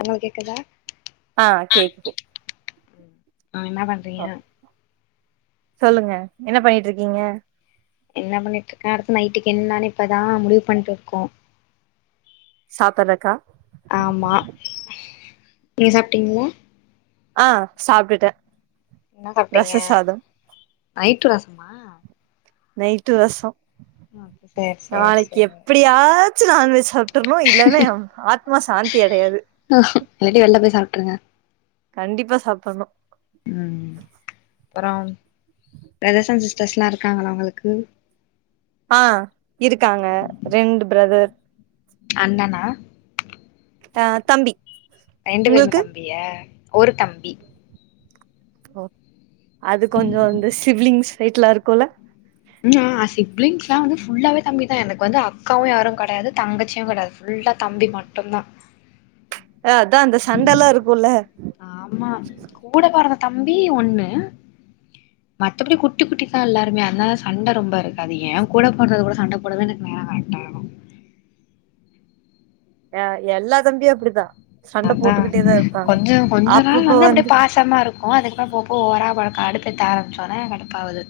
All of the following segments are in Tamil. உங்களுக் கேக்குதா ஆ கேக்குது ஆ என்னா பண் சொல்லுங்க என்ன பண்ணிட்ருக்கீங்க என்ன பண்ணிட்ருக்க அடுத்து நைட்டுக்கு என்னானு இப்பதா முடிவு பண்ணிட்ருக்கோ சாப்பறக்கா ஆமா நீங் சாப்ட்டீங்களா ஆ சாப்டுட்டே என்ன சாப்டீங்க நைட்டு ரசமா நைட்டு ரச சேர் சேர் நாளைக்கு சேரி எப்படியாச்சு நான்வெஜ் சாப் டுரணு இல்லன்ன ஏ ஆத்மா சாந்தி அடையாது ம் இல்லாட்டி வெளில போய் சாப்டுருங்க கண்டிப்பா சாப்றணு ம் அப்பற பிரதர்ஸ் அண்ட் சிஸ்டர்ஸ்ல்லா இருக்காங்களா உங்களுக்கு ஆ இருக்காங்க ரெண்டு ப்ரதர் அண்ணனா ஆ தம்பி ரெண்டு பேருமே தம்பியா ஒரு தம்பி ஒ அது கொஞ்ச இந்த சிவலிங்ஸ் சைட்லா இருக்கும்ல ம் ஆ சிப்லிங்ஸ்னா வந்து ஃபுல்லாவே தம்பி தா எனக்கு வந்து அக்காவு யாரு கெடையாது தங்கச்சியு கெடையாது வில்லா தம்பி மட்டுதா அ அதா அந்த சண்டல்லா இருக்குல ஆமா கூட போறந்த தம்பி ஒன்னு மத்தபடி குட்டி குட்டி தா எல்லாருமே அதனால சண்ட ரொம்ப இருக்காது ஏன் கூட போடுறது கூட சண்ட போடதன எனக்கு நேரம் கரெக்ட்டாருக்கு அ எல்லா தம்பியு அப்டிதா சண்ட அதா போட்டுக்கிட்டே தா இருப்பாங்க கொஞ்சோ கொஞ்சோ நாள் வந்து அப்டி பா கத்தமா இருக்கு அதுக்குப்பற போ போ ஓவரா பழக்க அடுத்தடுத்து ஆரம்பிச்சோனே கடுப்பாவ்து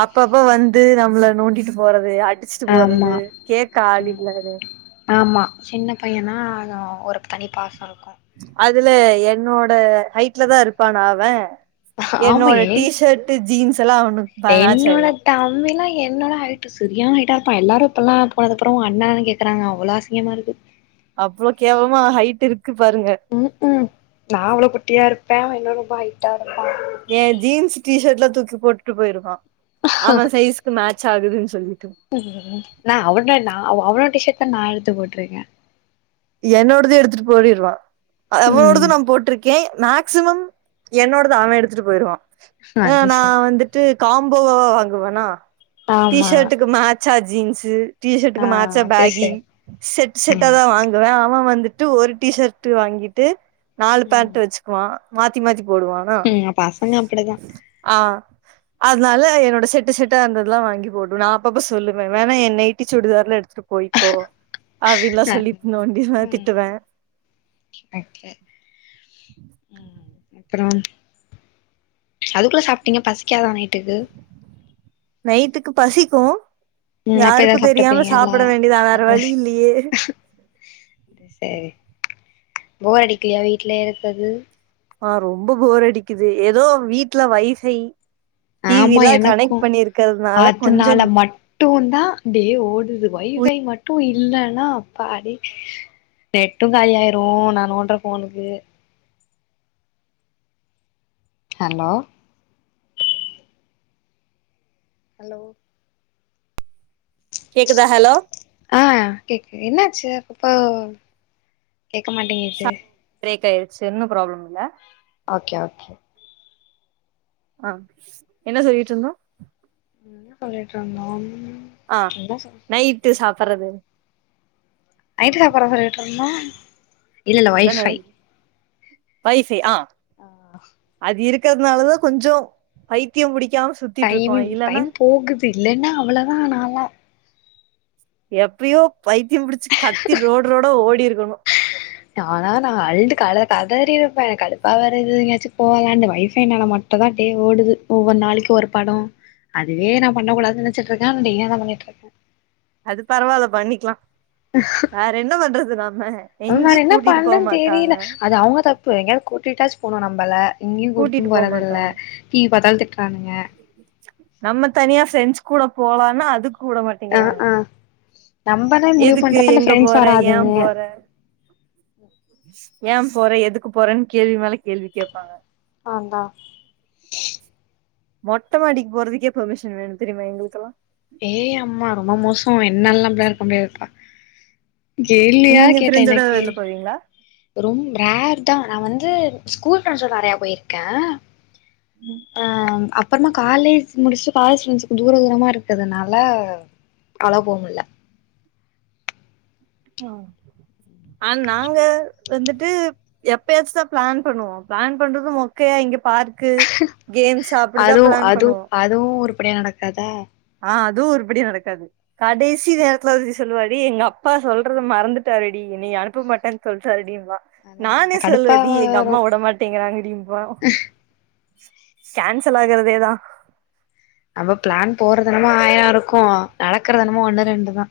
அப்பப்ப வந்து நம்மள நோண்டிட்டு போறது அடிச்சுட்டு ஆமா போறது கேக்க ஆள் இல்லது ஆமா சின்ன பையனா அதுவு ஒரு தனி பாச இருக்கு அதுல என்னோட ஹைட்லதா இருப்பானா அவ ஆமா என்னோட ஏ டீ ஷர்ட் ஜீன்ஸ் எல்லா அவனுக் என்னோட தம்பிலா என்னோட ஹைட்டு சரியான ஹைட்டா இருப்பா எல்லாரு இப்போல்லா போனது அப்பற அண்ணானா கேக்கறாங்க அவ்ளோ அசிங்கமா இருக்கு அவ்ளோ கேவலமா ஹைட் இருக்கு பாருங்க ம்க்கு நா அவ்ளோ குட்டியா இருப்ப அவ இன்னு ரொம்ப ஹைட்டா இருப்பா ஏ ஜீன்ஸ் டீ ஷர்ட்லா தூக்கி போட்டுட்டு போயிருவா அவன் சைஸ்க்கு மேட்ச் ஆகுதுன் சொல்ட்டு நா அவனோ நா அவனோட டி ஷர்ட் தா நா எடுத்து போட்ருக்க என்னோடத எடுத்துட்டு போடிருவா அவனோடத ம் நா போட்ருக் கே மேக்சிமம் என்னோடத அவ எடுத்துட்டு போயிருவா அ அது நா சரி வந்து டு காம்போவா வாங்குவனா டீ ஆமா ஷர்ட்டுக்கு மேட்சா ஜீன்ஸு ஆ டீஷர்ட்க்கு மேட்சா அது பேகி சரி செட் ம் செட்டாதா வாங் வ அவ வந்துட்டு ஒரு டிஷர்ட்ட் வாங்கிட்டு நாலு ம் பேண்ட் வச்சு வா மாத்தி மாத்தி போடுவா ம் பசங்க அப்டிதா ஆ அதனால என்னோட செட்டு செட்ட அந்ததுல்லா வாங்கி போடு நா அப்பப்ப சொல்லுவ வேணா என் நைட்டி சுடிதார்லா எடுத்துப் போய்கோ அப்டின்னுலா சொல்லி நோண்டி ம் திட்டுவ ஓகே அப்பறம் அதுக்குள்ள சாப்ட்டீங்க பசிக்காதா நைட்டுக்கு நைட்டுக்கு பசிக்கு ம் அப்ப யாருக்கு ஏதாவது தெரியாம சாப்ட்டுப்பீங்கல்ல சாப்ட வேண்டியதா வேற அது வழி இல்லயே அது சரி போர் அடிக்கலயா வீட்ல இருக்கது ஆ ரொம்ப போர் அடிக்குது ஏதோ வீட்ல வயசாயி ஆமா டிவிலா எனக்கு கனெக்ட் பண்ணிருக்கிறதுனால கொஞ்சோ மட்டு தா டே ஓடுது வைஃபை மட்டு இல்லன்னா அப்பாடி நெட்டு காலியாயிரு நான் நோன்ற ஃபோனுக்கு ஹலோ ஹலோ கேக்குதா ஹலோ ஆ கேக்கு என்னாச்சு அப்பப்போ கேட்க மாட்டேங்குது பிரேக் ஆயிச்சுன்னு ப்ராப்ள இல்ல ஓகே ஓகே ஆ என்ன சொல்லிட்டு இருந்தோ என்ன சொல்லிட்டு இருந்தோ என்ன சொல் டு சாப்பர்றது ஐத்ரா பர சொல்ட்ருந்தோ அப்பதா நெனைக் பைசே ஆ ஆ அஹ் அது இருக்கத்னாலதா கொஞ்சோ பைத்தியம் புடிக்காமஸ் டைம் டைம் போகுது இல்லன்னா அவ்ளதா நாலா எப்பயு பைத்தியம் புடிச்சு கத்தி ரோட் ரோடா ஓடிருக்கணு நாலா நா அழுது கல கதறிறுப்பே கடுப்பா வேற இது எங்யாச்சு போலான்டு வைஃபைனால மட் ட்டுதா டே ஓடுது ஒவ்வொ நாளிக்கு ஒரு படோ அதுவே நா பண்ண கூடாது நெனச்சிட்ருக்க டீயேதா பண்ணிட்ருக்க அது பரவால்ல பண்ணிக்லா வேற என்ன பண்றது நம்ம வேற எங்கி என்ன கூட்டிட்டு போ பண்றேன்னு மாட்டாங்க தெரியல அது அவுங்க தப் ப்பு எங்யாவ் கூட்டிட்டாச்சு போணு நம்பள எங்யு கூட்டிட்டு கூட்னு போ போரதல்ல மாட்டாங்க டீ பாத்தால் திட்றானுங்க நம்ம தனியா ஃப்ரெண்ஸ் கூட போலானா அதுக் உடமாட் ஆ திங்கிறாக ஆ நம்பளே முடிவு எதுக்கு பண்றப்ப இந்த எங்க ஃப்ரெண்ட்ஸ் போற ஏ வராதுங்க போற ஏ போறே எதுக்கு போறன் கேள்வி மேல கேள்வி கேப்பாங்க ஆந்தா மொட்டமாடிக் போறதுக்கே பமிஷன் வேணு தெரியுமா எங்களுக்கல்லா ஏ அம்மா ரொம்ப மோசோ என்னல்லா அப்ளா இருக்க முடியாதுப்பா ஜெயில்லியா கேட்ட எனக்கு ரிங்ளா ரொம் ரேர் தா நா வந்து ஸ்கூல் ஃப்ரன்ஸோட நறையா போயிர்க்கே ஆம் அப் அப்பறமா காலேஜ் முடிச்ட்டு பாய் ஸ்ரண்ஸுக்கு தூர தூரமா இருக்குதுனால அவ்ளாவ் போ முல்ல ஆ அன் நாங்க வந்துட்டு எப்பயாச்சுதா ப்ளான் பண்ணுவோ ப்ளான் பண்றது மொக்கையா இங்க பார்க்கு கேம்ஸ் அப்டிதா அதுவு பிளான் அது பண்ணுவோ அதுவு உருப்படியா நடக்காதா ஆ அதுவு உருப்படியா நடக்காது கடைசி நேரத்துல வதி சொல்லுவாடி எங்கப்பா சொல்றத மறந்துட்டாடி நீ அனுப்ப மாட்டங் சொல்ட்டார்டீம்பா அதா நானே கடுப்பா சொல்லுவது எங்க வரு அம்மா ஒடமாட்டேங்கிறாங்கடீம்பா கேன்சல் ஆகுறதேதா அவ ப்ளான் போறதுனமோ ஆயாருக்கு நடக்கறதன்னமோ ஒண்ணு ரெண்டுதா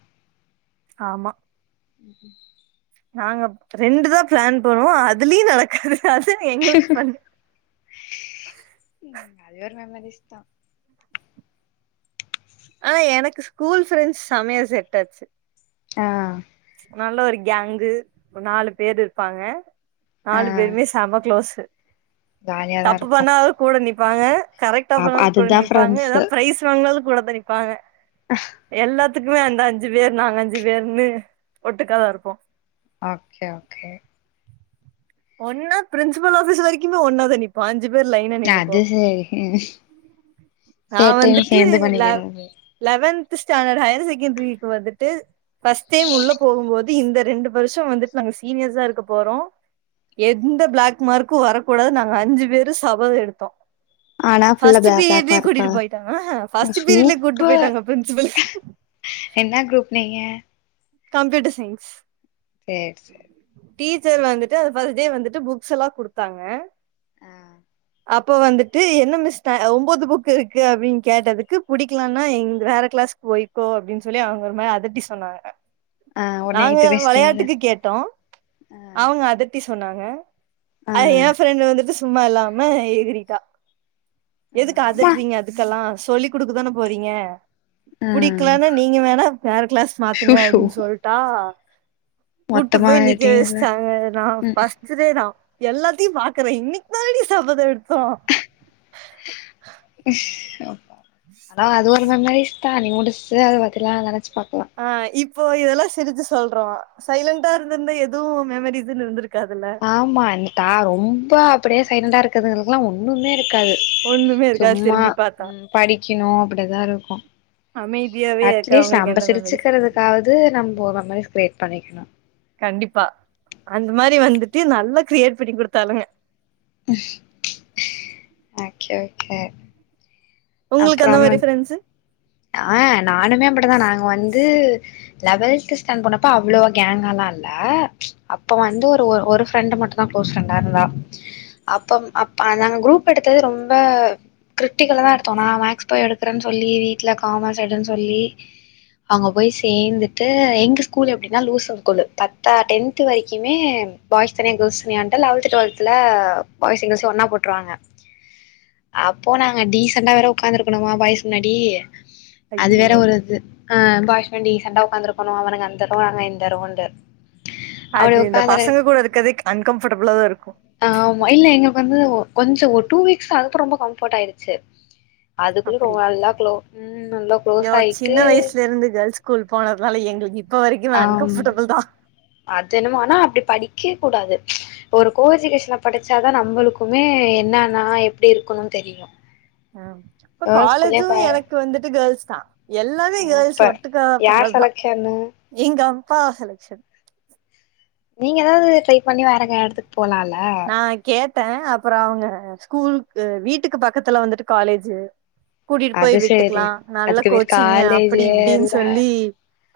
ஆமா ம்ம் நாங்கப் ரெண்டு தா ப்ளான் பண்ணுவோ அதுலியி நடக்காது அதா எங்கள்க்கு ஃபன்னு உம் அதே ஒரு மெமரிஸ் தா ஆ எனக்கு ஸ்கூல் ஃப்ரெண்ஸ் சமையா செட்டாச்சு ஆ நல்ல ஒரு கேங்கு ஒ நாலு பேர் இருப்பாங்க ஆ நாலு பேருமேஸ் செம க்ளோஸு ஜாலியாதா தப்பு இருக்கு பண்ணாலு கூட நிப்பாங்க கரெக்டா அப் போனாலு கூட அதுதா நிப்பாங்க ஃப்ரெண்ட்ஸு ஏதாவ் ப்ரைஸ் வாங்க்னாலு கூட தா நிப்பாங்க எல்லாத்துக்குமே அந்த அஞ்சு பேர் நாங் அஞ்சு பேர்ன்னு ஒட்டுக்காதா இருப்போ ஆகே ஓகே ஒன்னா பிரின்சிபல் ஆஃபீஸ் வரைக்குமே ஒன்னாதா நிப் பாஞ்சு பேரு லைனா நின்னுக்குவோ அது சேரி நா சேட்டையு வந்துட்டு சேந்து லவ் பண்ணிக்கிறது லெவன்த் ஸ்டாண்டர்ட் ஹையர் செகண்டரிக்கு வந்துட்டு ஃபஸ்ட் டைம் உள்ள போகும்போது இந்த ரெண்டு வருஷோ வந்துட்டு நாங்க சீனியர்ஸா இருக்க போறோ எந்த பிளாக் மார்க்கு வரக்கூடாது நாங்க அஞ்சு பேரு சபதோ எடுத்தோ ஆனா ஃபுல்லா ஃபஸ்ட் பிளா பிளாக் பீரியட்லயே மார்க்கா கூட்டிட்டு போயிட்டாங்க ஆ ஆ ஃபஸ்ட்டு பீரியட்லயே கூட்டு போயிட்டாங்க பிரின்சிபலு என்னா குரூப் நீங்க கம்ப்யூட்டர் சைன்ஸ் சேர் சே டீச்சர் வந்துட்டு பஸ்ட் டே வந்துட்டு புக்ஸ்ல்லா குடுத்தாங்க ஆ அப்போ வந்துட்டு என்ன மிஸ் த அ ஒம்போது புக் இருக்கு அப்டின் கேட்டதுக்கு புடிக்லேனா இந்த வேற கிளாஸ்க் போயி போ அப்டின் சொல்லி அவ்ங் ஒரு மாரி அதட்டி சொன்னாங்க ஆ ஒடனே நாங்க எய்த்து பேசிட்டீங்கல்ல வெளையாட்டுக்கு கேட்டோ ஆ அவுங்க அதட்டி சொன்னாங்க ஆ அத என ஃப்ரெண்ட் வந்துட்டு சும்மா இல்லாம எகறிட்டா ஆ எதுக்கு ஆமா அதட்றீங்க இதுக்கலா சொல்லி்க் குடுக்கதான போறீங்க ஆ புடிக்கலானா நீங்க வேணா வேற கிளாஸ் ஷூ மாத்துங்க ஷூ அப்டின் சொல்ட்டா கூட்டு மொத்தமா போய் நிக்க ஆயிட்டீங்கல்ல வெச்சிட்டாங்க நா ம் ஃப ஸ்டு டே தா எல்லாத்தையு பாக்குறே இன்னைக்கு தானடி சபதோ எடுத்தோ ஆமா அதா அது ஒரு மெமரிஸ் தா இனி முடிச்சிட்டு அத பத்திலா நெனைச்சு பாக்கலா அ இப்போ இதெல்லா சிரிச்சு சொல்றோ சைலன்டா இருந்திருந்தா எது மெமரிஸ்னு இருந்திருக்காதுல்ல ஆமா இன்னிதா ரொம்ப அப்டியே சைலண்டண்டா இருக்கிறதகளுக்லா ஒன்னுமே இருக்காது ஒண்ணுமே இருக்காது சும்மா திரும்பி பாத்தா படிக்கணு அப்டிதா இருக்கு அமைதியாவே அட்லீஸ்ட் இருக்கவங்களுக்கு நம்ப எந்த மெமரிஸ் சிரிச்சிக்கிறதுக்காவது நம்போ மெமரிஸ் கிரியேட் பண்ணிக்கணு கண்டிப்பா அந்த மாரி வந்துட்டு நல்லா கிரியேட் பண்ணி குடுத்தாலுக ஓகே ஓகே உங்களுக்கு அந்த அப்றோ மாரி ஃப்ரெண்ட்சு ஆ நானுமே அப்டிதா நாங்க வந்து லெவல்த்து ஸ்டேன் போனப்ப அவ்ளோ கேங்கால இல்ல அப்ப வந்து ஒரு ஒரு ஃப்ரெண்ட் மட்டு தா க்ளோஸ் ஃப்ரெண்டா இருந்தா அப்பம் அப் நாங்க குரூப் எடுத்தது ரொம்ப கிரிட்டிக்கலா தா எடுத்தோ நா மேக்ஸ் பயோ எடுக்கறன் சொல்லி வீட்ல காமஸ் எடுன் சொல்லி அங்க போய் சேந்துட்டு எங்க ஸ்கூல் எப்டின்னா லூசப் ஸ்கூல்லு பத்தா டென்த்து வரைக்கிமே பாய்ஸ் தனியா கேள்ஸ் தனியான்ட்டு லவல்து டு்வல்த்துல பாய்ஸையு கேள்ஸையு ஒன்னா போட்ருவாங்க அப்போ நாங்க டீசண்டா வேற உக்காந்துருக்கணுமா பாய்ஸ் முன்னாடி அது வேற ஐயையோ ஒரு இது ஆ பாய் முன்னாடி டீசண்டா உக்காந்துருக்கணு அவனுக அந்த ரோ நாங்க இந்த ரவுன்டு அது இந்த பசங்க கூட இருக்குறதே அன்கம்பர்டபிளா தா இருக்கு ஆமா இல்ல எங்களுக்கு வந்து கொஞ்சோ ஒரு டூ வீக்ஸ் தா அதுப்றோ ரொம்ப கம்ஃபர்ட் ஆயிருச்சு அதுக்குள்ள ரூவால்ல க்ளோ ம் நல்லா க்ளோஸ் இயோ ஆயிட்டு சின்ன வயசுலருந்து கேள்ஸ் ஸ்கூல் போனதுனால எங்களுக்கு இப்ப வரைக்குமே ஆம் அன்கஃபர்டபிள் தா அது என்னமோ ஆனா அப்டி படிக்க கூடாது ஒரு கோஎஜிகேஷன்ல படிச்சாதா நம்மளுக்குமே என்னன்னா எப்டி இருக்குணுன் தெரியு இப்ப கேர்ள்ஸ் ஸ்கூல்லே காலேஜு ப எனக்கு வந்துட்டு கேள்ஸ் தா எல்லாமே கேர்ள்ஸ் சூப்பர் ஒட்டுக்கா யார் பண்ணதா செலக்ஷன்னு எங்க அப்பா செலக்ஷன் நீங்க எதாவது ட்ரை பண்ணி வேறங்க எடத்துக்கு போலால நா கேட்டே அப்புறோ அவங்க ஸ்கூல்க்கு வீட்டுக்கு பக்கத்துல வந்துட்டு காலேஜு கூட்டிட்டு போய் அது சரி விட்டுக்குலா நல்ல அதுக்கு பேர் கோச்சிங்கு காலேஜ் அப்டி இப்டின்னு இல்ல சொல்லி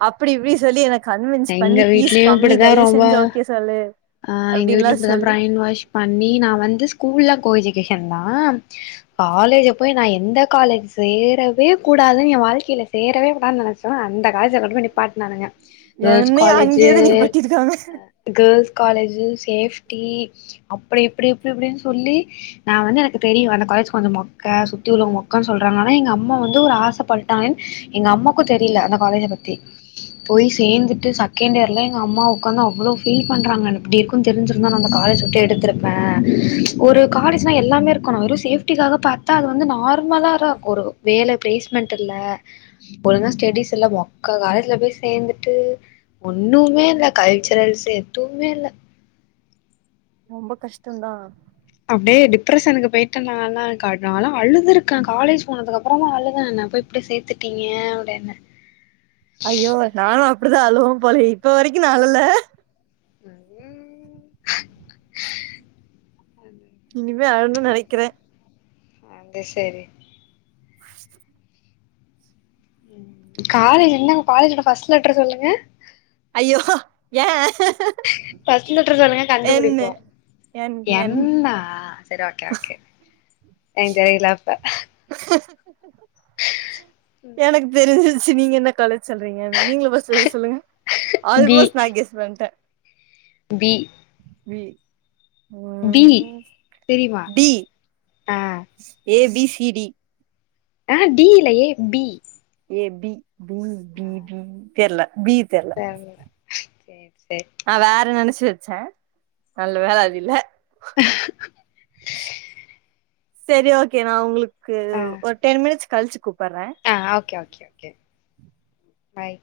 அப்டி இப்டி சொல்லி என்ன கன்வின்ஸ் எங்க பண்ணி ஃபீஸ் வீட்லயும் கம்மி இப்படிதான் தயவு ரொம்ப செஞ்சு ஓகே சொல்லு ஆ எங்க அப்டின்லா வீட்லயு இப்டிதா சொல்லி பிரயின்வாஷ் பண்ணி நா வந்து ஸ்கூல்ல கோ எஜிகேஷன் தா காலேஜு போய் நா எந்த காலேஜ் சேரவே கூடாதுன்னு எ வாழ்க்கையில சேரவே கூடாதுன்னு நெனச்சேனோ அந்த காலேஜ்ல கொண்டு போய் நீப்பாட்டு நானுங்க கேர்ள்ஸ் என்னைய காலேஜு அங்கேயேதா நிப்பாட்டிருக்காங்க அ கேர்ள்ஸ் காலேஜு சேஃப்டி அப்டி இப்டி இப்டி இப்டின்னு சொல்லி நா வந்து எனக்கு தெரியு அந்த காலேஜ் கொஞ்சோ மொக்க சுத்தி உள்ளவங்க மொக்கன் சொல்றாங்க ஆனா எங்க அம்மா வந்து ஒரு ஆச பட்டுடாங்கன்னு எங்க அம்மாக்கு தெரியில அந்த காலேஜ பத்தி போய் சேர்ந்துட்டு செகண்ட் இயர்ல எங்க அம்மா உக்காந்து அவ்ளோ ஃபீல் பண்றாங்க என்ன இப்டி க்குன் தெரிஞ்சிருந்தா நா அந்த காலேஜ் விட்டு எடுத்திருப்பே ஒரு காலேஜ்னா எல்லாமே இருக்கணு வெறு சேஃப்டிக்காக பாத் தா அது வந்து நார்மலா இரு ஒரு வேல பிளேஸ்மெண்ட் இல்ல வாழுங்கா ஸ்டடிஸ் எல்லா மொக்கா காலேஜ்ல போய் சேந்துட்டு ஒண்ணுமே இல்ல கல்ச்சுரல்ஸ் எதுவுமே இல்ல ரொம்ப கஷ்டொதா அப்டியே டிப்ரஷனுக்கு போயிட்டே நாலா கா நாலா அழுதுருக்கே காலேஜ் போனதுக்கு அப்புறமு அழுதே நா போய் இப்டி சேத்துட்டீங்க அப்டின்னு ஐயோ நானு அப்டிதா அழுவே போலயே இப்ப வரைக்கு நா அழல ம் ஹ்ம் இனிமே அழனு நெனைக்கிறே அது சரி [inaudible] காலேஜ் என்னங்க காலேஜோட ஃபஸ்ட் லெட்டர் சொல்லுங்க ஐயோ ஏ ஃபஸ்ட் லெட்டர் சொல்லுங்க என்னு கண்டுபிடிப்போ என் என் என்ன சரி ஓகே ஓகே எனக் தெரில அப்ப எனக்கு தெரிஞ்சிருச்சு நீங்க என்ன காலே சொல்றீங்கனு நீங்களோ ஃபஸ்ட் சொல்லுங்க பி ஆல்மோஸ்ட் நா கெஸ் பண்ட்டே பி பி பி ம் தெரிமா பி ஆ ஏ பி சி டி ஆ டி இல்ல A B A B B B B தெர்ல பி தெர் [unintelligible] சேர் சேர் நா வேற நெனச்சு வெச்சே நல்ல வேல அது இல்ல ம் [inaudible] சரி ஓகே நா உங்களுக்கு ஆ ஒரு டென் மினிட்ஸ் கழிச்சு கூப்புட்றே ஆ ஓகே ஓகே ஓகே பாய்